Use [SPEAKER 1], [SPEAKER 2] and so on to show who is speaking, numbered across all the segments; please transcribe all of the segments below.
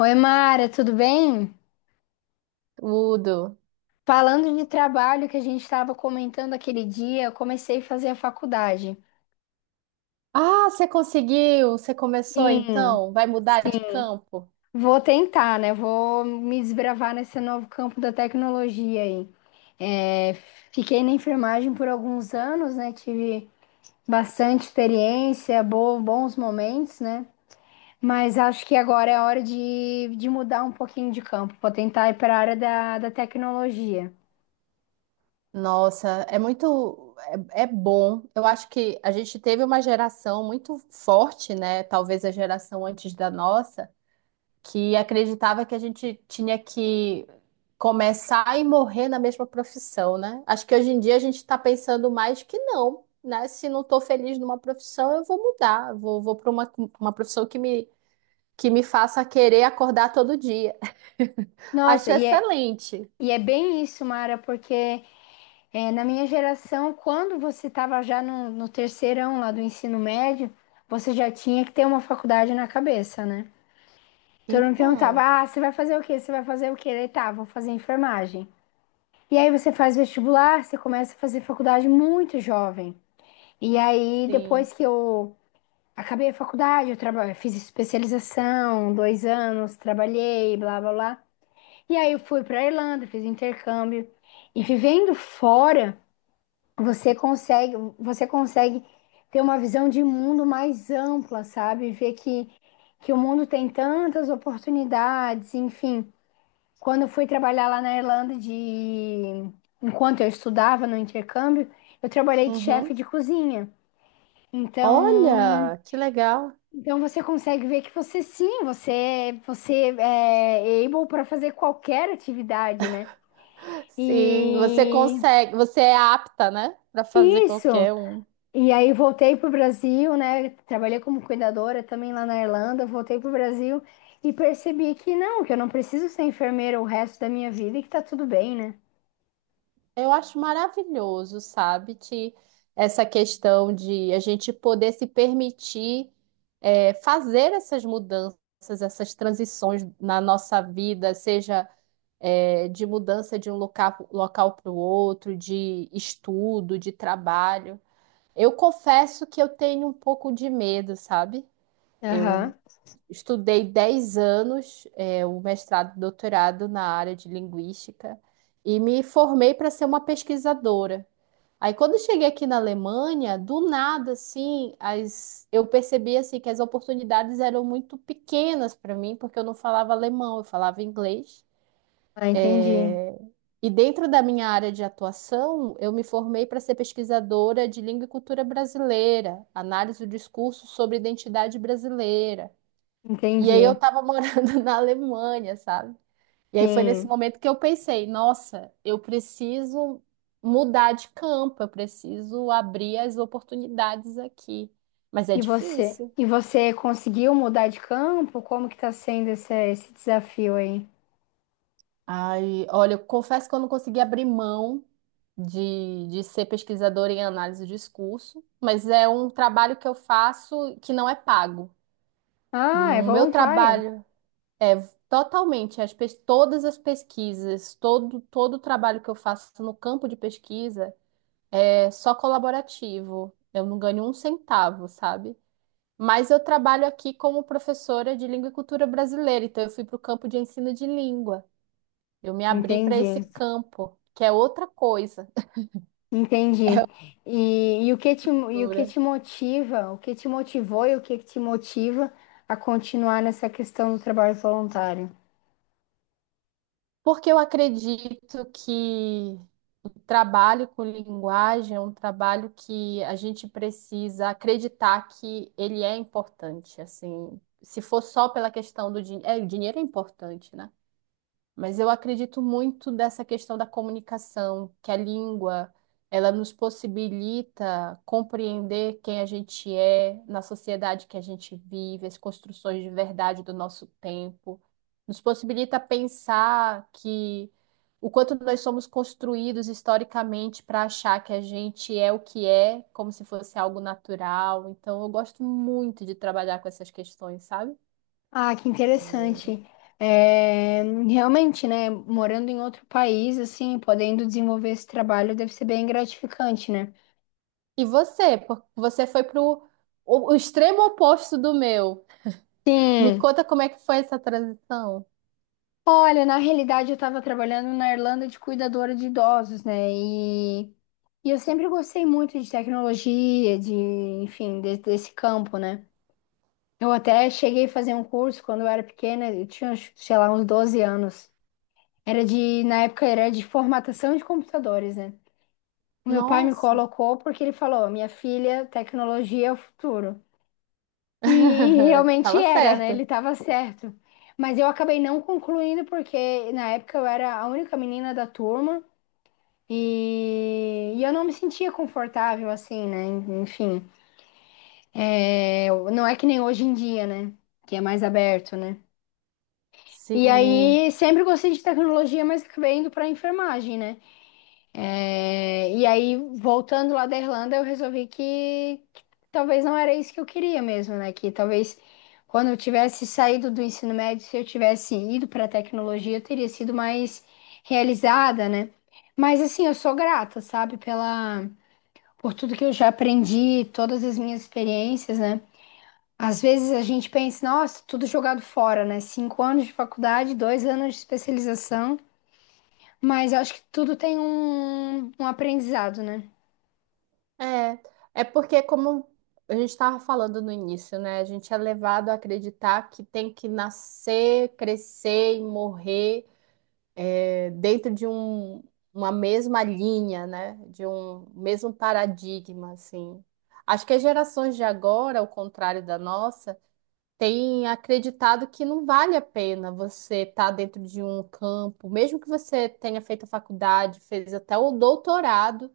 [SPEAKER 1] Oi, Mara, tudo bem?
[SPEAKER 2] Tudo.
[SPEAKER 1] Falando de trabalho que a gente estava comentando aquele dia, eu comecei a fazer a faculdade.
[SPEAKER 2] Ah, você conseguiu, você começou
[SPEAKER 1] Sim,
[SPEAKER 2] então, vai mudar de
[SPEAKER 1] sim.
[SPEAKER 2] campo?
[SPEAKER 1] Vou tentar, né? Vou me desbravar nesse novo campo da tecnologia aí. É, fiquei na enfermagem por alguns anos, né? Tive bastante experiência, bons momentos, né? Mas acho que agora é hora de mudar um pouquinho de campo. Vou tentar ir para a área da tecnologia.
[SPEAKER 2] Nossa, é muito, é bom. Eu acho que a gente teve uma geração muito forte, né? Talvez a geração antes da nossa, que acreditava que a gente tinha que começar e morrer na mesma profissão, né? Acho que hoje em dia a gente está pensando mais que não, né? Se não estou feliz numa profissão, eu vou mudar, vou para uma profissão que me faça querer acordar todo dia.
[SPEAKER 1] Nossa,
[SPEAKER 2] Acho
[SPEAKER 1] e é,
[SPEAKER 2] excelente.
[SPEAKER 1] e é bem isso, Mara, porque na minha geração, quando você estava já no terceirão lá do ensino médio, você já tinha que ter uma faculdade na cabeça, né? Todo mundo perguntava:
[SPEAKER 2] Então,
[SPEAKER 1] ah, você vai fazer o quê? Você vai fazer o quê? Daí, tá, vou fazer enfermagem. E aí você faz vestibular, você começa a fazer faculdade muito jovem. E aí, depois
[SPEAKER 2] sim.
[SPEAKER 1] que eu acabei a faculdade, fiz especialização, 2 anos, trabalhei, blá blá blá. E aí eu fui para Irlanda, fiz intercâmbio. E vivendo fora, você consegue ter uma visão de mundo mais ampla, sabe? Ver que o mundo tem tantas oportunidades, enfim. Quando eu fui trabalhar lá na Irlanda de enquanto eu estudava no intercâmbio, eu trabalhei de chefe
[SPEAKER 2] Uhum.
[SPEAKER 1] de cozinha. Então,
[SPEAKER 2] Olha, que legal.
[SPEAKER 1] então você consegue ver que você sim, você é able para fazer qualquer atividade, né?
[SPEAKER 2] Sim, você
[SPEAKER 1] E
[SPEAKER 2] consegue, você é apta, né, para fazer
[SPEAKER 1] isso.
[SPEAKER 2] qualquer um.
[SPEAKER 1] E aí voltei pro Brasil, né? Trabalhei como cuidadora também lá na Irlanda, voltei pro Brasil e percebi que não, que eu não preciso ser enfermeira o resto da minha vida e que tá tudo bem, né?
[SPEAKER 2] Eu acho maravilhoso, sabe, essa questão de a gente poder se permitir fazer essas mudanças, essas transições na nossa vida, seja de mudança de um local, local para o outro, de estudo, de trabalho. Eu confesso que eu tenho um pouco de medo, sabe?
[SPEAKER 1] Aham.
[SPEAKER 2] Eu estudei 10 anos, o mestrado e doutorado na área de linguística e me formei para ser uma pesquisadora. Aí quando eu cheguei aqui na Alemanha, do nada assim, eu percebi assim que as oportunidades eram muito pequenas para mim, porque eu não falava alemão, eu falava inglês.
[SPEAKER 1] Ah, entendi.
[SPEAKER 2] E dentro da minha área de atuação, eu me formei para ser pesquisadora de língua e cultura brasileira, análise do discurso sobre identidade brasileira. E aí eu
[SPEAKER 1] Entendi.
[SPEAKER 2] estava morando na Alemanha, sabe? E aí foi nesse
[SPEAKER 1] Sim.
[SPEAKER 2] momento que eu pensei, nossa, eu preciso mudar de campo, eu preciso abrir as oportunidades aqui. Mas é difícil.
[SPEAKER 1] E você conseguiu mudar de campo? Como que tá sendo esse, esse desafio aí?
[SPEAKER 2] Ai, olha, eu confesso que eu não consegui abrir mão de ser pesquisadora em análise de discurso, mas é um trabalho que eu faço que não é pago.
[SPEAKER 1] Ah, é
[SPEAKER 2] O meu
[SPEAKER 1] voluntário.
[SPEAKER 2] trabalho é totalmente todas as pesquisas, todo o trabalho que eu faço no campo de pesquisa é só colaborativo. Eu não ganho um centavo, sabe? Mas eu trabalho aqui como professora de língua e cultura brasileira, então eu fui para o campo de ensino de língua. Eu me abri para
[SPEAKER 1] Entendi.
[SPEAKER 2] esse campo, que é outra coisa.
[SPEAKER 1] Entendi. E o que te, e o que te motiva, o que te motivou e o que te motiva a continuar nessa questão do trabalho voluntário?
[SPEAKER 2] Porque eu acredito que o trabalho com linguagem é um trabalho que a gente precisa acreditar que ele é importante, assim. Se for só pela questão do dinheiro, o dinheiro é importante, né? Mas eu acredito muito dessa questão da comunicação, que a língua, ela nos possibilita compreender quem a gente é na sociedade que a gente vive, as construções de verdade do nosso tempo. Nos possibilita pensar que o quanto nós somos construídos historicamente para achar que a gente é o que é, como se fosse algo natural. Então, eu gosto muito de trabalhar com essas questões, sabe?
[SPEAKER 1] Ah, que interessante. É, realmente, né, morando em outro país, assim, podendo desenvolver esse trabalho deve ser bem gratificante, né?
[SPEAKER 2] E você? Você foi pro o extremo oposto do meu. Me
[SPEAKER 1] Sim.
[SPEAKER 2] conta como é que foi essa transição.
[SPEAKER 1] Olha, na realidade eu estava trabalhando na Irlanda de cuidadora de idosos, né? E eu sempre gostei muito de tecnologia, de, enfim, desse campo, né? Eu até cheguei a fazer um curso quando eu era pequena, eu tinha, acho, sei lá, uns 12 anos. Era de, na época era de formatação de computadores, né? O meu pai me
[SPEAKER 2] Nossa,
[SPEAKER 1] colocou porque ele falou: "Minha filha, tecnologia é o futuro". E, e realmente
[SPEAKER 2] tava
[SPEAKER 1] era, né? Ele
[SPEAKER 2] certa.
[SPEAKER 1] estava certo. Mas eu acabei não concluindo porque na época eu era a única menina da turma e eu não me sentia confortável assim, né? Enfim, é, não é que nem hoje em dia, né? Que é mais aberto, né? E
[SPEAKER 2] Sim,
[SPEAKER 1] aí, sempre gostei de tecnologia, mas acabei indo para enfermagem, né? É, e aí, voltando lá da Irlanda, eu resolvi que talvez não era isso que eu queria mesmo, né? Que talvez quando eu tivesse saído do ensino médio, se eu tivesse ido para tecnologia, eu teria sido mais realizada, né? Mas assim, eu sou grata, sabe, pela por tudo que eu já aprendi, todas as minhas experiências, né? Às vezes a gente pensa, nossa, tudo jogado fora, né? 5 anos de faculdade, 2 anos de especialização, mas acho que tudo tem um aprendizado, né?
[SPEAKER 2] é. É porque, como a gente estava falando no início, né? A gente é levado a acreditar que tem que nascer, crescer e morrer dentro uma mesma linha, né? De um mesmo paradigma, assim. Acho que as gerações de agora, ao contrário da nossa, tem acreditado que não vale a pena você estar dentro de um campo, mesmo que você tenha feito a faculdade, fez até o doutorado,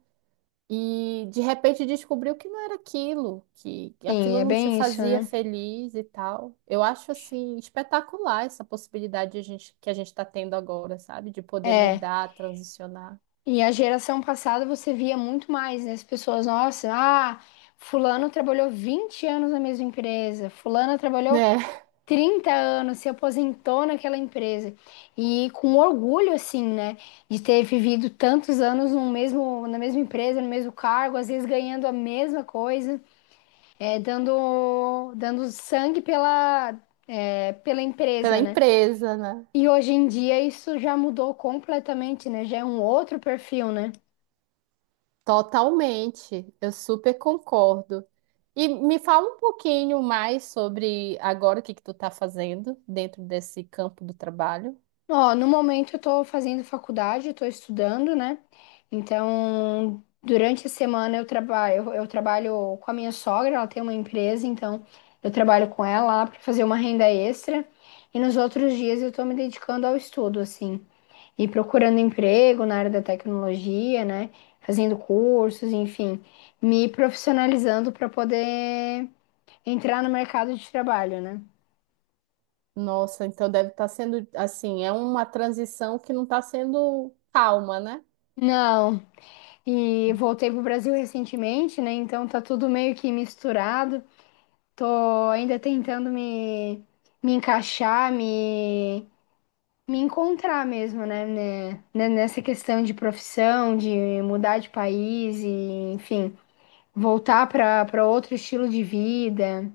[SPEAKER 2] e de repente descobriu que não era aquilo, que
[SPEAKER 1] Sim,
[SPEAKER 2] aquilo
[SPEAKER 1] é
[SPEAKER 2] não te
[SPEAKER 1] bem isso,
[SPEAKER 2] fazia
[SPEAKER 1] né?
[SPEAKER 2] feliz e tal. Eu acho assim espetacular essa possibilidade de a gente, que a gente está tendo agora, sabe? De poder
[SPEAKER 1] É.
[SPEAKER 2] mudar, transicionar,
[SPEAKER 1] E a geração passada você via muito mais, né? As pessoas, nossa, ah, fulano trabalhou 20 anos na mesma empresa, fulana trabalhou
[SPEAKER 2] né?
[SPEAKER 1] 30 anos, se aposentou naquela empresa. E com orgulho, assim, né? De ter vivido tantos anos no mesmo, na mesma empresa, no mesmo cargo, às vezes ganhando a mesma coisa, é, dando, dando sangue pela, é, pela
[SPEAKER 2] Pela
[SPEAKER 1] empresa, né?
[SPEAKER 2] empresa, né?
[SPEAKER 1] E hoje em dia isso já mudou completamente, né? Já é um outro perfil, né?
[SPEAKER 2] Totalmente, eu super concordo. E me fala um pouquinho mais sobre agora o que que tu tá fazendo dentro desse campo do trabalho.
[SPEAKER 1] Ó, no momento eu tô fazendo faculdade, eu tô estudando, né? Então, durante a semana eu trabalho, eu trabalho com a minha sogra, ela tem uma empresa, então eu trabalho com ela lá para fazer uma renda extra. E nos outros dias eu tô me dedicando ao estudo, assim, e procurando emprego na área da tecnologia, né? Fazendo cursos, enfim, me profissionalizando para poder entrar no mercado de trabalho, né?
[SPEAKER 2] Nossa, então deve estar sendo assim, é uma transição que não está sendo calma, né?
[SPEAKER 1] Não, e voltei pro Brasil recentemente, né? Então tá tudo meio que misturado. Tô ainda tentando me, me encaixar, me encontrar mesmo, né? Nessa questão de profissão, de mudar de país e, enfim, voltar para para outro estilo de vida.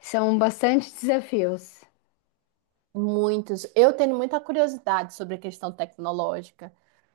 [SPEAKER 1] São bastante desafios.
[SPEAKER 2] Muitos. Eu tenho muita curiosidade sobre a questão tecnológica.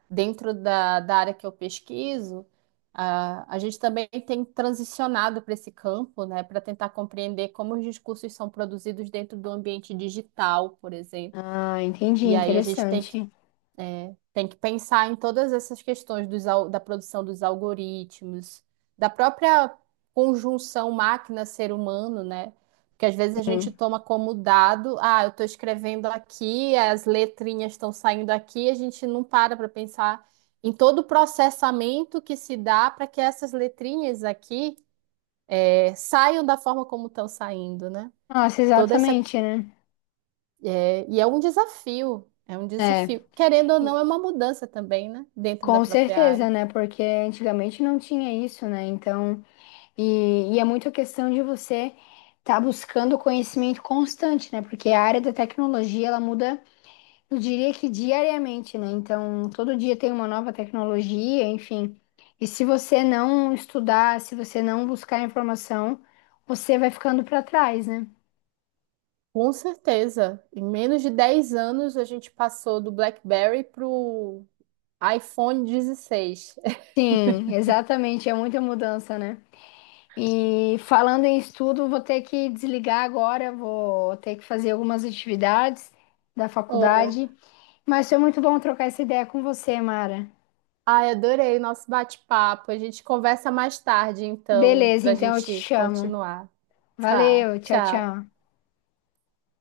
[SPEAKER 2] Dentro da área que eu pesquiso, a gente também tem transicionado para esse campo, né, para tentar compreender como os discursos são produzidos dentro do ambiente digital, por exemplo.
[SPEAKER 1] Ah, entendi,
[SPEAKER 2] E aí a gente tem que
[SPEAKER 1] interessante.
[SPEAKER 2] tem que pensar em todas essas questões da produção dos algoritmos, da própria conjunção máquina-ser humano, né? Porque às vezes a gente
[SPEAKER 1] Sim.
[SPEAKER 2] toma como dado, ah, eu estou escrevendo aqui, as letrinhas estão saindo aqui, a gente não para para pensar em todo o processamento que se dá para que essas letrinhas aqui, saiam da forma como estão saindo, né?
[SPEAKER 1] Nossa,
[SPEAKER 2] Toda essa
[SPEAKER 1] exatamente, né?
[SPEAKER 2] e é um desafio, é um
[SPEAKER 1] É.
[SPEAKER 2] desafio. Querendo ou não, é uma mudança também, né? Dentro da
[SPEAKER 1] Com
[SPEAKER 2] própria
[SPEAKER 1] certeza,
[SPEAKER 2] área.
[SPEAKER 1] né? Porque antigamente não tinha isso, né? Então, e é muito a questão de você estar buscando conhecimento constante, né? Porque a área da tecnologia, ela muda, eu diria que diariamente, né? Então, todo dia tem uma nova tecnologia, enfim. E se você não estudar, se você não buscar informação, você vai ficando para trás, né?
[SPEAKER 2] Com certeza. Em menos de 10 anos, a gente passou do BlackBerry pro iPhone 16.
[SPEAKER 1] Sim, exatamente, é muita mudança, né? E falando em estudo, vou ter que desligar agora, vou ter que fazer algumas atividades da
[SPEAKER 2] Oh,
[SPEAKER 1] faculdade. Mas foi muito bom trocar essa ideia com você, Mara.
[SPEAKER 2] ai, adorei o nosso bate-papo. A gente conversa mais tarde, então,
[SPEAKER 1] Beleza,
[SPEAKER 2] para a
[SPEAKER 1] então eu te
[SPEAKER 2] gente
[SPEAKER 1] chamo.
[SPEAKER 2] continuar. Tá,
[SPEAKER 1] Valeu, tchau,
[SPEAKER 2] tchau.
[SPEAKER 1] tchau.